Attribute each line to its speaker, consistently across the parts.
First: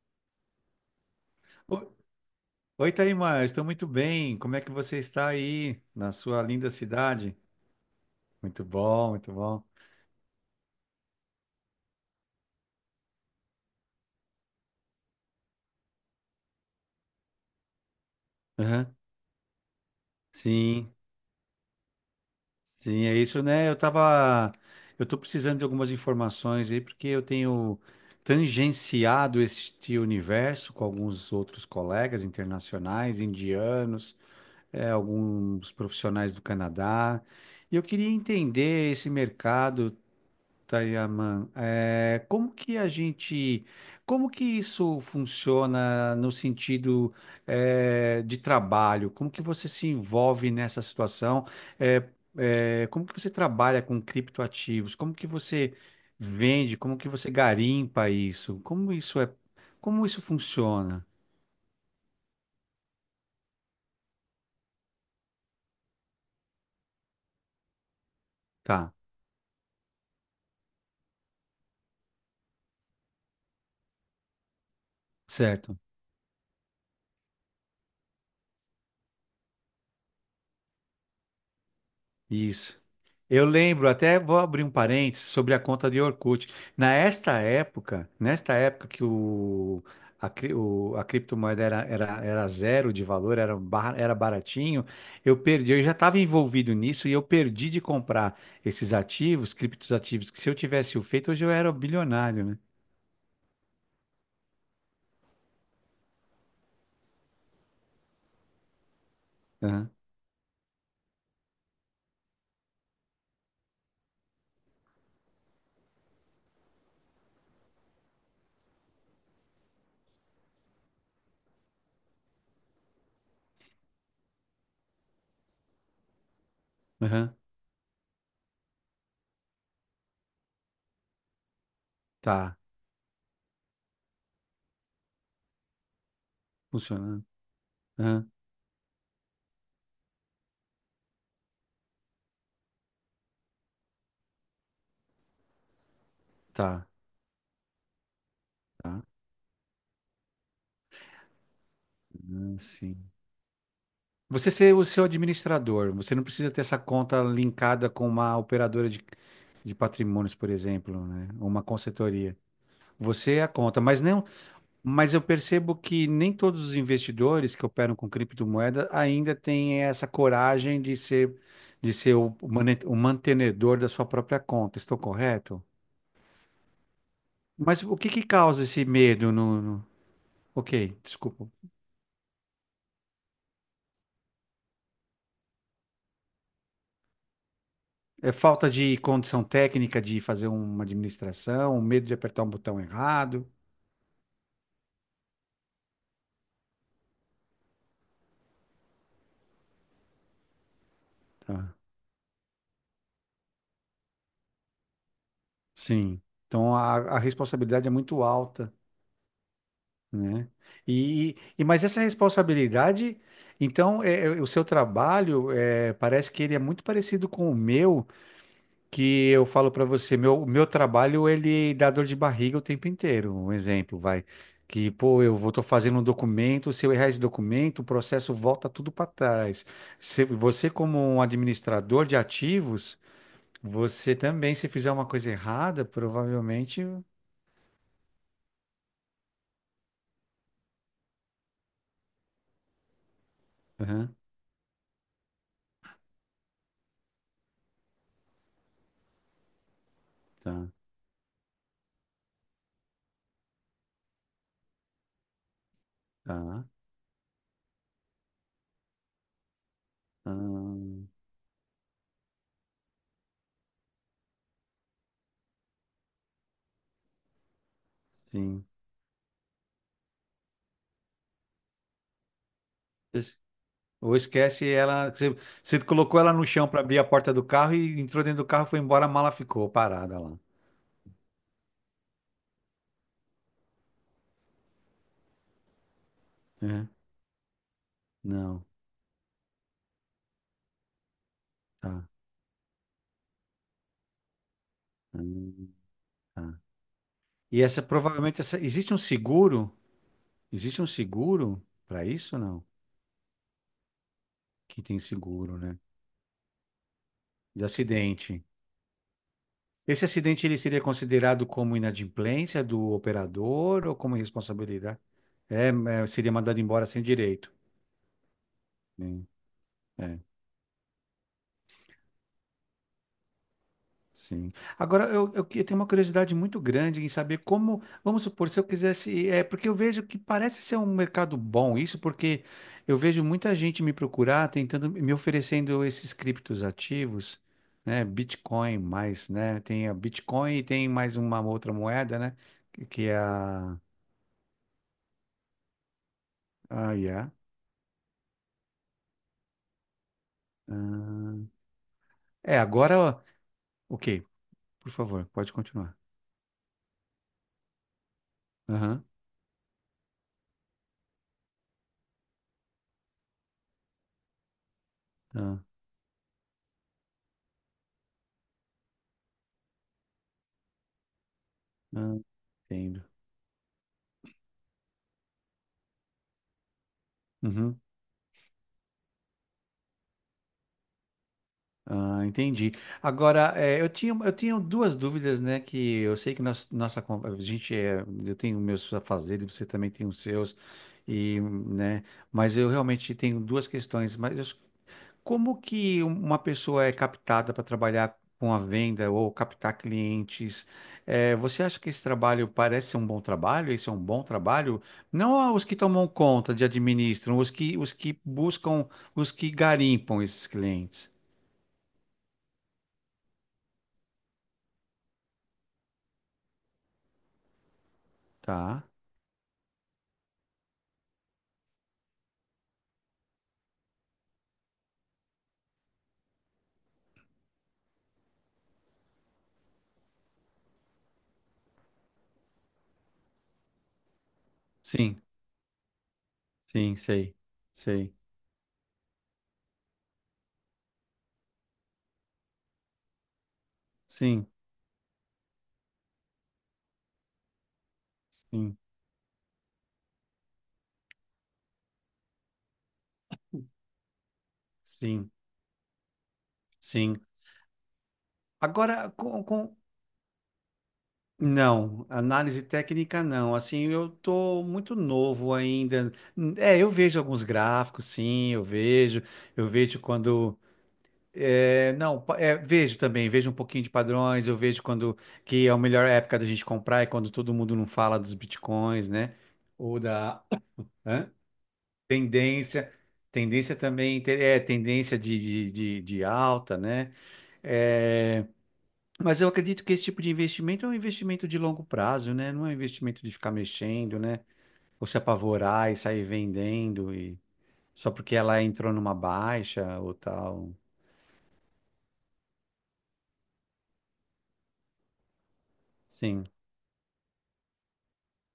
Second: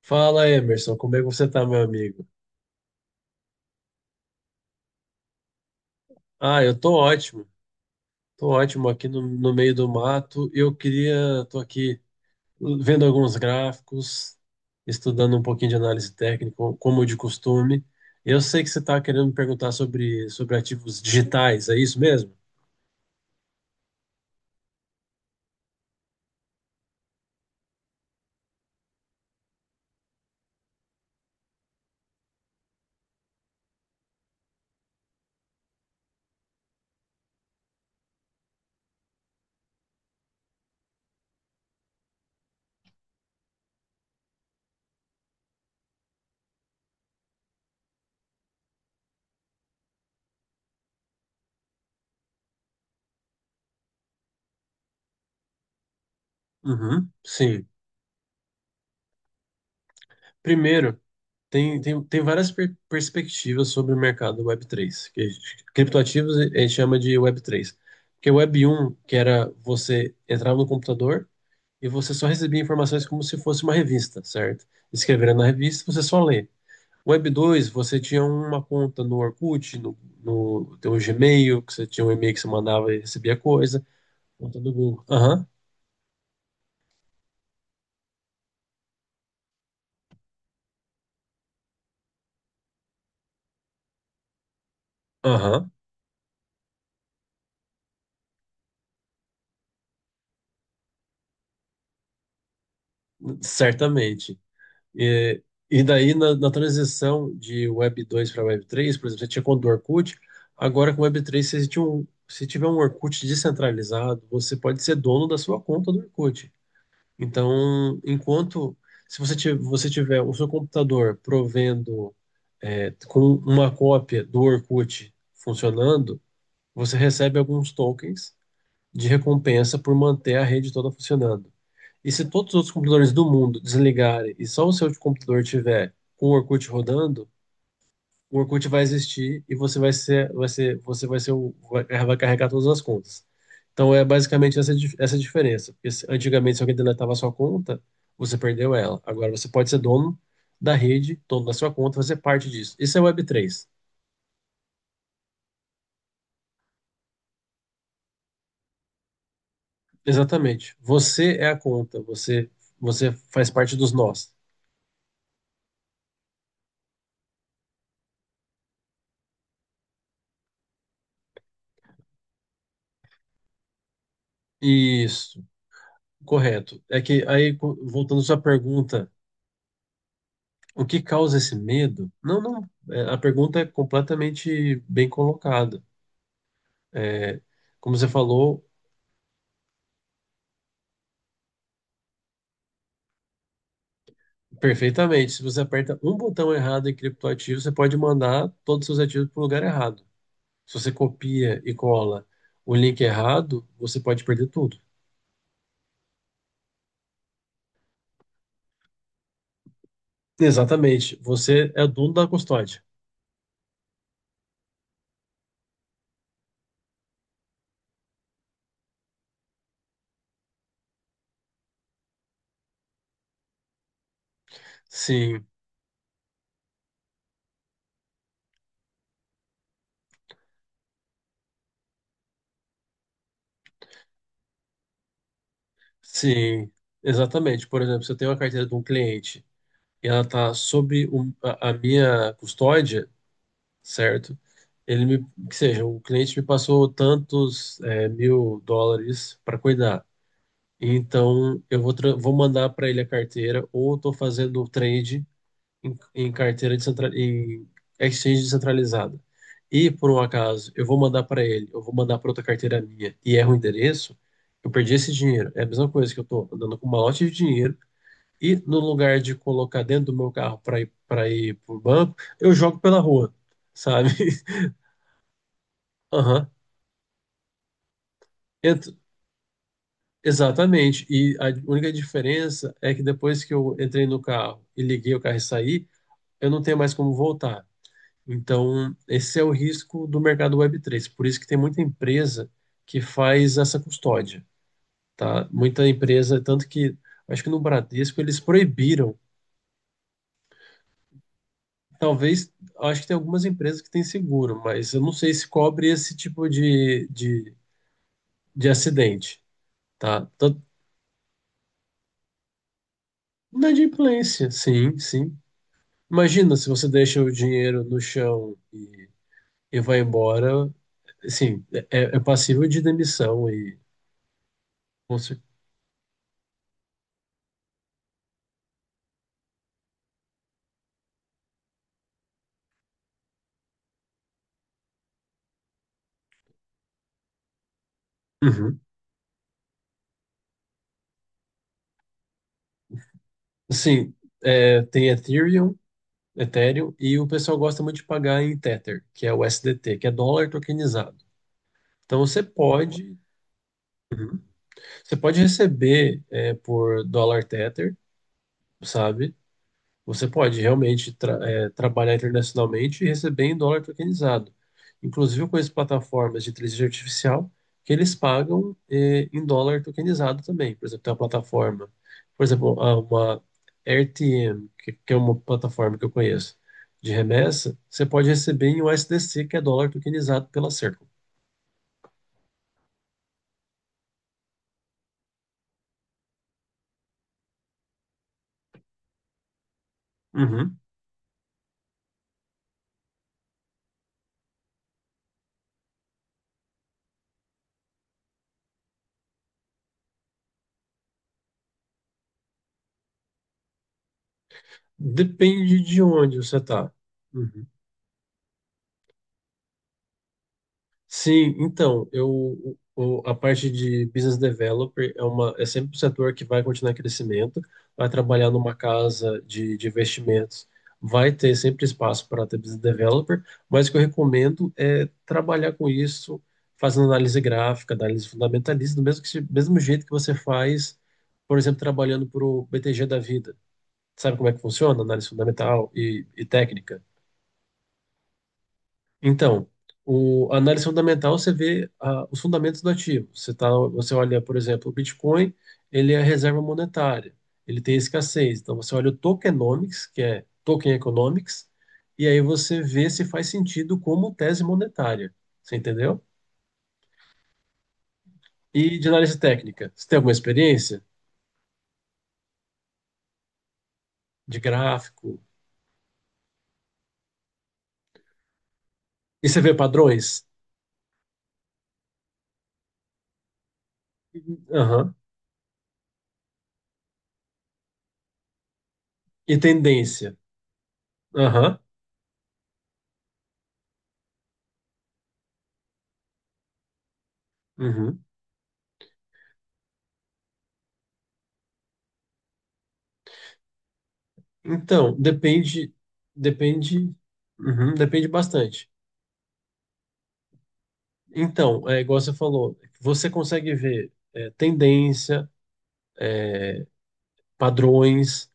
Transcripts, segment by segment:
Speaker 1: Fala, Emerson, como é que você tá, meu
Speaker 2: O-
Speaker 1: amigo?
Speaker 2: Oi, Taimar, estou muito bem. Como é que você está aí na sua
Speaker 1: Ah,
Speaker 2: linda
Speaker 1: eu tô
Speaker 2: cidade?
Speaker 1: ótimo. Tô
Speaker 2: Muito
Speaker 1: ótimo aqui
Speaker 2: bom,
Speaker 1: no,
Speaker 2: muito
Speaker 1: no
Speaker 2: bom.
Speaker 1: meio do mato. Tô aqui vendo alguns gráficos, estudando um pouquinho de análise técnica, como de costume. Eu sei que você
Speaker 2: Aham.
Speaker 1: tá querendo me perguntar sobre
Speaker 2: Sim,
Speaker 1: ativos digitais, é isso mesmo?
Speaker 2: sim, é isso, né? Eu tô precisando de algumas informações aí porque eu tenho tangenciado este universo com alguns outros colegas internacionais, indianos, alguns profissionais do Canadá. E eu queria entender esse mercado. Tayaman, é, como que a gente, como que isso funciona no sentido de trabalho? Como que você se envolve nessa situação? É, como que você trabalha com criptoativos? Como que você vende? Como que
Speaker 1: Uhum,
Speaker 2: você
Speaker 1: sim.
Speaker 2: garimpa isso? Como isso
Speaker 1: Primeiro,
Speaker 2: funciona?
Speaker 1: tem várias perspectivas sobre o mercado Web3, criptoativos a gente chama de Web3. Porque o
Speaker 2: Tá,
Speaker 1: Web1, que era você entrar no computador e você só recebia informações como se fosse uma revista, certo? Escreveram na
Speaker 2: certo.
Speaker 1: revista, você só lê. Web2, você tinha uma conta no Orkut, no teu Gmail, que você tinha um e-mail que você
Speaker 2: Isso.
Speaker 1: mandava e recebia
Speaker 2: Eu
Speaker 1: coisa.
Speaker 2: lembro, até vou
Speaker 1: Conta
Speaker 2: abrir um
Speaker 1: do Google.
Speaker 2: parênteses
Speaker 1: Aham,
Speaker 2: sobre a conta de Orkut. Nesta época que o, a, cri- o- a criptomoeda era zero de valor, era, era baratinho.
Speaker 1: aham,
Speaker 2: Eu já estava envolvido nisso e eu perdi de comprar esses ativos, criptos ativos, que se eu tivesse o feito, hoje eu era bilionário, né?
Speaker 1: certamente. E, e daí, na transição de Web2 para Web3, por exemplo, você tinha conta do
Speaker 2: Aham,
Speaker 1: Orkut, agora com Web3, você tinha um, se tiver um Orkut descentralizado, você pode ser dono da sua conta do Orkut. Então, enquanto se você tiver, você tiver o seu computador provendo com uma cópia do Orkut funcionando, você
Speaker 2: aham,
Speaker 1: recebe alguns tokens de recompensa por manter a rede toda funcionando. E se todos os
Speaker 2: tá,
Speaker 1: outros computadores do mundo desligarem e só o seu computador tiver com o Orkut
Speaker 2: funcionando.
Speaker 1: rodando,
Speaker 2: Aham,
Speaker 1: o Orkut vai existir e você você vai ser o, vai, vai carregar todas as contas. Então é basicamente essa, essa diferença. Porque antigamente, se alguém
Speaker 2: tá,
Speaker 1: deletava a sua conta, você perdeu ela.
Speaker 2: tá.
Speaker 1: Agora você pode ser dono da rede, dono da sua conta, fazer parte
Speaker 2: Ah,
Speaker 1: disso. Isso
Speaker 2: sim.
Speaker 1: é web3.
Speaker 2: Você ser o seu administrador, você não precisa ter essa conta linkada com uma operadora de patrimônios, por
Speaker 1: Exatamente.
Speaker 2: exemplo, né?
Speaker 1: Você
Speaker 2: Ou
Speaker 1: é a
Speaker 2: uma
Speaker 1: conta,
Speaker 2: consultoria.
Speaker 1: você, você
Speaker 2: Você é a
Speaker 1: faz parte
Speaker 2: conta,
Speaker 1: dos
Speaker 2: mas não,
Speaker 1: nós.
Speaker 2: Mas eu percebo que nem todos os investidores que operam com criptomoeda ainda têm essa coragem de ser o, o mantenedor da sua própria conta. Estou
Speaker 1: Isso,
Speaker 2: correto?
Speaker 1: correto. É que aí,
Speaker 2: Mas o que
Speaker 1: voltando
Speaker 2: que
Speaker 1: à sua
Speaker 2: causa esse
Speaker 1: pergunta,
Speaker 2: medo no?
Speaker 1: o
Speaker 2: Ok,
Speaker 1: que causa
Speaker 2: desculpa.
Speaker 1: esse medo? Não, não. A pergunta é completamente bem colocada. É, como você
Speaker 2: É
Speaker 1: falou
Speaker 2: falta de condição técnica de fazer uma administração, um medo de apertar um botão errado.
Speaker 1: perfeitamente, se você aperta um botão errado em criptoativo, você pode mandar todos os seus ativos para o lugar errado. Se você copia e
Speaker 2: Tá.
Speaker 1: cola o link errado, você pode perder tudo.
Speaker 2: Sim. Então a responsabilidade é muito alta, né?
Speaker 1: Exatamente.
Speaker 2: E, e
Speaker 1: Você é
Speaker 2: mas
Speaker 1: o
Speaker 2: essa
Speaker 1: dono da custódia.
Speaker 2: responsabilidade, então o seu trabalho é, parece que ele é muito parecido com o meu, que eu falo para você, meu trabalho ele dá dor de barriga o tempo inteiro. Um exemplo, vai. Que, pô, eu
Speaker 1: Sim,
Speaker 2: vou tô fazendo um documento, se eu errar esse documento, o processo volta tudo para trás. Se, você, como um administrador de ativos, você também, se fizer uma coisa errada,
Speaker 1: sim,
Speaker 2: provavelmente.
Speaker 1: exatamente. Por exemplo, se eu tenho uma carteira de um cliente e ela está sob a minha custódia,
Speaker 2: Aham,
Speaker 1: certo? Ele me, que seja, o cliente me passou tantos mil dólares para cuidar.
Speaker 2: tá,
Speaker 1: Então, vou mandar para ele a carteira, ou eu estou fazendo o trade em
Speaker 2: tá.
Speaker 1: em exchange descentralizada. E, por um acaso, eu vou
Speaker 2: Ahn,
Speaker 1: mandar para ele, eu vou mandar para outra carteira minha e erro o endereço, eu perdi esse dinheiro. É a mesma coisa que eu estou andando com um malote de dinheiro e,
Speaker 2: sim.
Speaker 1: no lugar de colocar dentro do meu carro para ir para o banco, eu jogo pela rua,
Speaker 2: Es-
Speaker 1: sabe?
Speaker 2: Ou esquece ela. Você, você colocou ela no
Speaker 1: Aham.
Speaker 2: chão para abrir a porta do carro e entrou dentro do carro, foi
Speaker 1: Ent-
Speaker 2: embora, a mala ficou parada lá.
Speaker 1: Exatamente. E a única diferença é que depois que eu entrei no carro e liguei o carro e saí, eu não tenho
Speaker 2: É,
Speaker 1: mais como voltar.
Speaker 2: não,
Speaker 1: Então, esse é o risco do mercado web3. Por isso que tem muita
Speaker 2: tá.
Speaker 1: empresa que faz essa custódia, tá?
Speaker 2: Hum,
Speaker 1: Muita empresa,
Speaker 2: tá.
Speaker 1: tanto que acho que no Bradesco eles
Speaker 2: Existe um
Speaker 1: proibiram.
Speaker 2: seguro? Existe um seguro para isso,
Speaker 1: Talvez,
Speaker 2: não?
Speaker 1: acho que tem algumas empresas que têm seguro,
Speaker 2: Que
Speaker 1: mas
Speaker 2: tem
Speaker 1: eu não sei se
Speaker 2: seguro, né?
Speaker 1: cobre esse tipo de, de,
Speaker 2: De acidente.
Speaker 1: de acidente,
Speaker 2: Esse
Speaker 1: tá?
Speaker 2: acidente ele
Speaker 1: Tanto,
Speaker 2: seria considerado como inadimplência do operador ou como
Speaker 1: inadimplência, sim,
Speaker 2: responsabilidade?
Speaker 1: sim.
Speaker 2: É, é, seria
Speaker 1: Imagina
Speaker 2: mandado
Speaker 1: se
Speaker 2: embora
Speaker 1: você
Speaker 2: sem
Speaker 1: deixa o
Speaker 2: direito.
Speaker 1: dinheiro no chão
Speaker 2: Né?
Speaker 1: e vai
Speaker 2: é.
Speaker 1: embora, assim, é, é passível de demissão e
Speaker 2: Sim. Agora, eu tenho uma curiosidade muito grande em saber como, vamos supor, se eu quisesse, é, porque eu vejo que parece ser um mercado bom isso, porque eu vejo muita gente me procurar, tentando, me oferecendo esses criptos ativos, né, Bitcoin
Speaker 1: Uhum.
Speaker 2: mais, né, tem a Bitcoin e tem mais uma outra moeda, né, que é a,
Speaker 1: Sim, tem Ethereum,
Speaker 2: ah,
Speaker 1: Ethereum, e o
Speaker 2: yeah.
Speaker 1: pessoal gosta muito de pagar em Tether, que é o S D T que é dólar tokenizado.
Speaker 2: Ah,
Speaker 1: Então você
Speaker 2: é,
Speaker 1: pode,
Speaker 2: agora, ok,
Speaker 1: Uhum.
Speaker 2: por
Speaker 1: Você
Speaker 2: favor,
Speaker 1: pode
Speaker 2: pode continuar.
Speaker 1: receber por dólar Tether,
Speaker 2: Aham,
Speaker 1: sabe? Você pode realmente trabalhar internacionalmente e receber em dólar tokenizado. Inclusive, eu
Speaker 2: tá,
Speaker 1: conheço plataformas de inteligência artificial que eles pagam em dólar tokenizado também. Por exemplo, tem uma plataforma,
Speaker 2: ah,
Speaker 1: por exemplo,
Speaker 2: entendo.
Speaker 1: uma RTM, que é uma plataforma que eu conheço de remessa,
Speaker 2: Uhum.
Speaker 1: você pode receber em USDC, que é dólar tokenizado pela Circle.
Speaker 2: Ah, entendi. Agora, eu tinha duas dúvidas, né? Que eu sei que nós, nossa, a gente é, eu tenho meus afazeres, você também tem os seus,
Speaker 1: Uhum.
Speaker 2: e, né? Mas eu realmente tenho duas questões. Como que uma pessoa é captada para trabalhar com a venda ou captar clientes? Você acha que esse trabalho parece ser um bom trabalho? Esse é um bom trabalho? Não os que
Speaker 1: Depende de
Speaker 2: tomam
Speaker 1: onde
Speaker 2: conta
Speaker 1: você
Speaker 2: de
Speaker 1: está.
Speaker 2: administram, os que buscam, os que garimpam esses clientes,
Speaker 1: Sim, então, eu, a parte de business developer é sempre um setor que vai continuar em crescimento, vai trabalhar numa
Speaker 2: tá?
Speaker 1: casa de investimentos, vai ter sempre espaço para ter business developer, mas o que eu recomendo é trabalhar com isso, fazendo análise gráfica, análise fundamentalista, do mesmo, que, se- mesmo jeito que você faz, por exemplo, trabalhando para o BTG da vida. Sabe como é que funciona?
Speaker 2: Sim,
Speaker 1: Análise fundamental e
Speaker 2: sim,
Speaker 1: técnica.
Speaker 2: sei, sei.
Speaker 1: Então, o, a análise fundamental você vê os fundamentos do ativo. Você olha,
Speaker 2: Sim,
Speaker 1: por exemplo, o Bitcoin, ele é a reserva monetária, ele tem escassez. Então,
Speaker 2: sim,
Speaker 1: você olha o tokenomics, que é token economics, e aí você vê se faz sentido como tese
Speaker 2: sim,
Speaker 1: monetária. Você entendeu?
Speaker 2: sim.
Speaker 1: E de
Speaker 2: Agora,
Speaker 1: análise
Speaker 2: com...
Speaker 1: técnica, você tem alguma experiência
Speaker 2: Não, análise técnica não. Assim, eu
Speaker 1: de
Speaker 2: tô muito
Speaker 1: gráfico?
Speaker 2: novo ainda. É, eu vejo alguns gráficos, sim, eu vejo.
Speaker 1: E você
Speaker 2: Eu
Speaker 1: vê
Speaker 2: vejo
Speaker 1: padrões?
Speaker 2: quando... é, não, pa- é, vejo também, vejo um pouquinho de padrões, eu vejo
Speaker 1: Aham.
Speaker 2: quando que é a melhor época da gente comprar é quando todo mundo não fala dos bitcoins, né?
Speaker 1: E
Speaker 2: Ou
Speaker 1: tendência?
Speaker 2: da... Hã?
Speaker 1: Aham.
Speaker 2: Tendência, tendência também, tendência de alta, né?
Speaker 1: Uhum.
Speaker 2: É, mas eu acredito que esse tipo de investimento é um investimento de longo prazo, né? Não é um investimento de ficar mexendo, né? Ou
Speaker 1: Então,
Speaker 2: se apavorar e sair
Speaker 1: depende,
Speaker 2: vendendo e
Speaker 1: uhum,
Speaker 2: só
Speaker 1: depende
Speaker 2: porque ela
Speaker 1: bastante.
Speaker 2: entrou numa baixa ou tal.
Speaker 1: Então, é igual você falou, você consegue ver tendência,
Speaker 2: Sim,
Speaker 1: padrões.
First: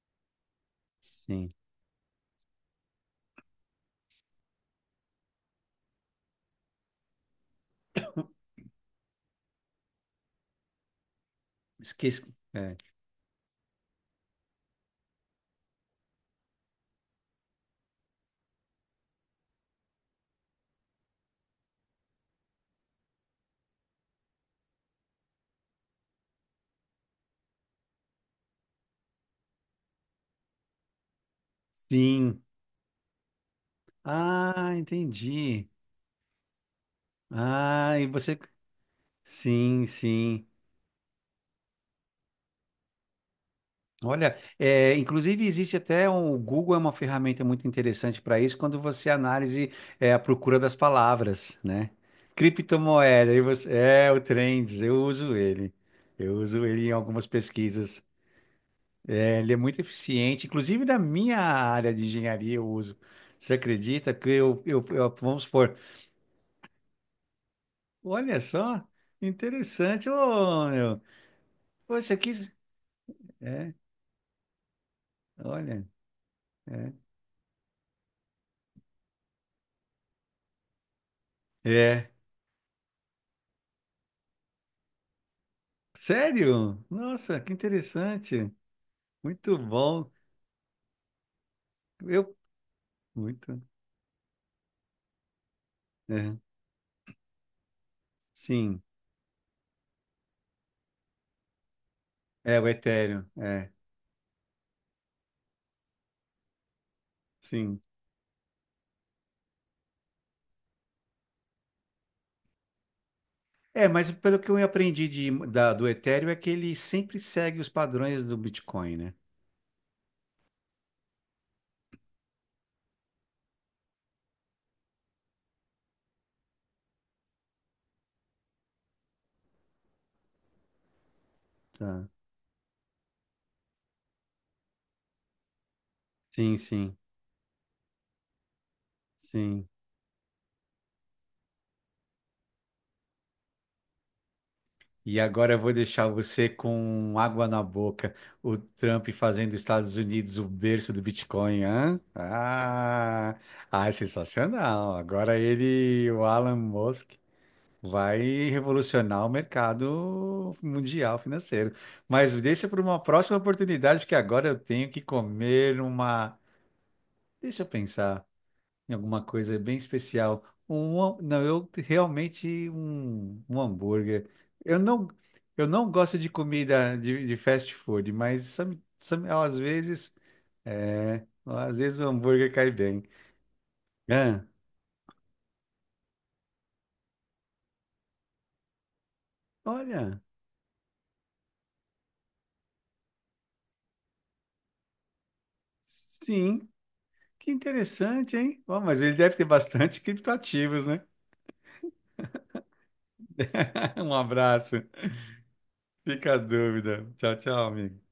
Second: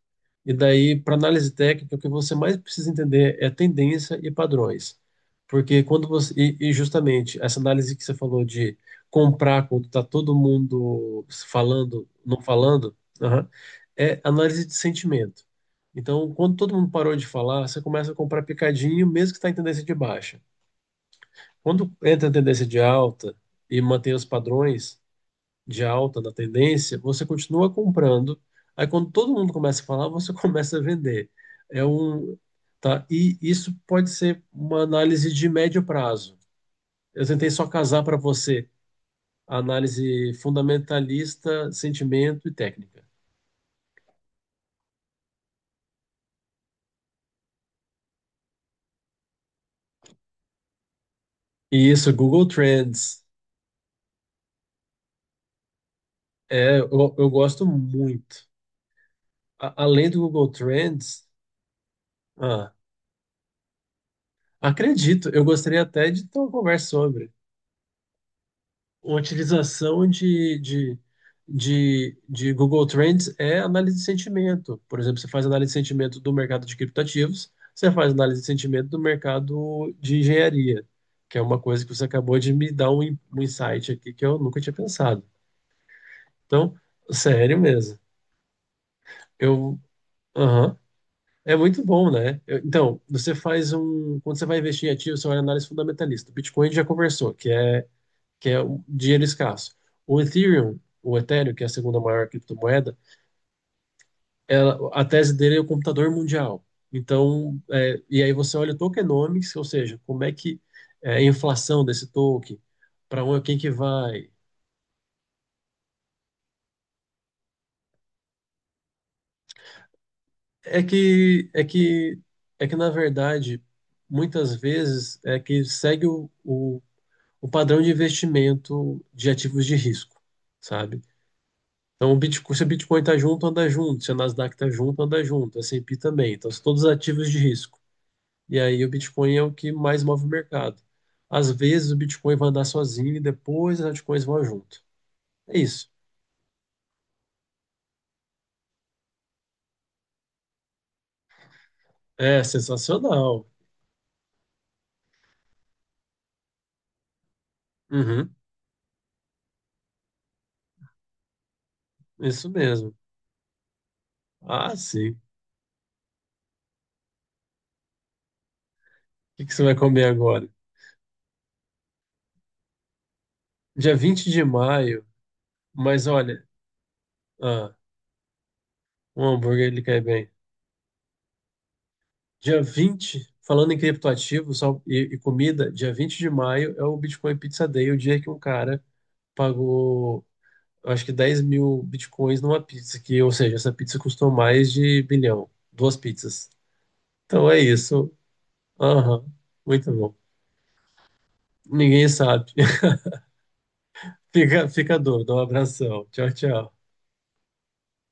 Speaker 1: E daí, para análise
Speaker 2: sim.
Speaker 1: técnica, o que você mais precisa entender é tendência e padrões. Porque quando você. E justamente essa análise que você falou de comprar quando está todo mundo falando,
Speaker 2: Esqueci.
Speaker 1: não
Speaker 2: É.
Speaker 1: falando, aham, é análise de sentimento. Então, quando todo mundo parou de falar, você começa a comprar picadinho, mesmo que está em tendência de baixa. Quando entra em tendência de alta e mantém os padrões, de alta da tendência, você continua comprando. Aí quando todo mundo começa a falar, você começa a vender. É um,
Speaker 2: Sim.
Speaker 1: tá? E isso pode ser
Speaker 2: Ah,
Speaker 1: uma análise de
Speaker 2: entendi.
Speaker 1: médio prazo. Eu tentei só
Speaker 2: Ah,
Speaker 1: casar
Speaker 2: e
Speaker 1: para
Speaker 2: você.
Speaker 1: você a
Speaker 2: Sim,
Speaker 1: análise
Speaker 2: sim.
Speaker 1: fundamentalista, sentimento e técnica.
Speaker 2: Olha, é, inclusive existe até um, o Google é uma ferramenta muito interessante para isso quando você analise é, a procura das palavras, né?
Speaker 1: E isso, Google Trends,
Speaker 2: Criptomoeda, aí você, é o Trends, eu uso ele. Eu uso ele em
Speaker 1: eu,
Speaker 2: algumas
Speaker 1: eu gosto
Speaker 2: pesquisas.
Speaker 1: muito.
Speaker 2: É, ele é muito
Speaker 1: Além do
Speaker 2: eficiente,
Speaker 1: Google
Speaker 2: inclusive na
Speaker 1: Trends,
Speaker 2: minha área de engenharia eu
Speaker 1: ah,
Speaker 2: uso. Você acredita que
Speaker 1: acredito, eu
Speaker 2: vamos supor,
Speaker 1: gostaria até de ter uma conversa sobre.
Speaker 2: olha só,
Speaker 1: Utilização
Speaker 2: interessante,
Speaker 1: de,
Speaker 2: ô
Speaker 1: de,
Speaker 2: meu. Poxa,
Speaker 1: de,
Speaker 2: que.
Speaker 1: de Google Trends é
Speaker 2: É,
Speaker 1: análise de sentimento. Por exemplo, você faz análise de
Speaker 2: olha.
Speaker 1: sentimento do mercado de criptativos, você faz análise de sentimento do mercado de engenharia, que é uma coisa que você
Speaker 2: É.
Speaker 1: acabou de me dar um insight aqui que eu nunca tinha pensado. Então,
Speaker 2: Sério? Nossa, que
Speaker 1: sério mesmo.
Speaker 2: interessante. Muito
Speaker 1: Eu,
Speaker 2: bom.
Speaker 1: aham. É muito bom,
Speaker 2: Eu,
Speaker 1: né? Eu- Então, você
Speaker 2: muito.
Speaker 1: faz um. Quando você vai investir em ativos, você olha a análise fundamentalista.
Speaker 2: É,
Speaker 1: Bitcoin já conversou, que é
Speaker 2: sim.
Speaker 1: o dinheiro escasso. O Ethereum, que é a segunda maior
Speaker 2: É, o
Speaker 1: criptomoeda,
Speaker 2: Ethereum. É,
Speaker 1: ela, a tese dele é o computador mundial. Então,
Speaker 2: sim.
Speaker 1: e aí você olha o tokenomics, ou seja, como é que é a inflação desse token, para onde quem que
Speaker 2: É, mas
Speaker 1: vai.
Speaker 2: pelo que eu aprendi do Ethereum é que ele sempre segue os padrões do Bitcoin, né?
Speaker 1: É que é que é que na verdade muitas vezes é que segue o padrão de investimento de ativos de risco, sabe?
Speaker 2: Tá.
Speaker 1: Então, o Bitcoin, se o Bitcoin está junto, anda junto. Se a Nasdaq está junto, anda junto. A S&P também. Então,
Speaker 2: Sim,
Speaker 1: são todos
Speaker 2: sim,
Speaker 1: ativos de risco. E aí, o Bitcoin é o
Speaker 2: sim.
Speaker 1: que mais move o mercado. Às vezes, o Bitcoin vai andar sozinho e depois as altcoins vão junto.
Speaker 2: E agora
Speaker 1: É
Speaker 2: eu vou
Speaker 1: isso.
Speaker 2: deixar você com água na boca. O Trump fazendo Estados Unidos o berço do Bitcoin, hã?
Speaker 1: É
Speaker 2: Ah,
Speaker 1: sensacional.
Speaker 2: ah, é sensacional. Agora ele, o Alan Musk, vai
Speaker 1: Uhum,
Speaker 2: revolucionar o mercado mundial financeiro. Mas
Speaker 1: isso
Speaker 2: deixa para
Speaker 1: mesmo.
Speaker 2: uma próxima oportunidade, porque agora eu
Speaker 1: Ah,
Speaker 2: tenho que
Speaker 1: sim. O
Speaker 2: comer uma. Deixa eu pensar em alguma
Speaker 1: que que
Speaker 2: coisa
Speaker 1: você vai
Speaker 2: bem
Speaker 1: comer
Speaker 2: especial.
Speaker 1: agora?
Speaker 2: Um, não, eu realmente um, um
Speaker 1: Dia
Speaker 2: hambúrguer.
Speaker 1: 20 de
Speaker 2: Eu
Speaker 1: maio,
Speaker 2: não, eu não
Speaker 1: mas
Speaker 2: gosto de
Speaker 1: olha,
Speaker 2: comida de
Speaker 1: ah,
Speaker 2: fast food, mas
Speaker 1: um
Speaker 2: às
Speaker 1: hambúrguer ele cai
Speaker 2: vezes,
Speaker 1: bem.
Speaker 2: é, às vezes o hambúrguer
Speaker 1: Dia
Speaker 2: cai bem.
Speaker 1: 20, falando em
Speaker 2: Ah,
Speaker 1: criptoativos e comida, dia 20 de maio é o Bitcoin Pizza Day, o dia que um cara
Speaker 2: olha,
Speaker 1: pagou, eu acho que 10.000 bitcoins numa pizza, que, ou seja, essa pizza custou mais de bilhão, duas pizzas.
Speaker 2: sim.
Speaker 1: Então
Speaker 2: Que
Speaker 1: é isso.
Speaker 2: interessante, hein? Ó, mas ele
Speaker 1: Aham,
Speaker 2: deve ter
Speaker 1: muito
Speaker 2: bastante
Speaker 1: bom.
Speaker 2: criptoativos, né?
Speaker 1: Ninguém sabe.
Speaker 2: Um
Speaker 1: Fica,
Speaker 2: abraço.
Speaker 1: fica a dúvida. Um abração. Tchau,
Speaker 2: Fica a
Speaker 1: tchau.
Speaker 2: dúvida. Tchau, tchau, amigo.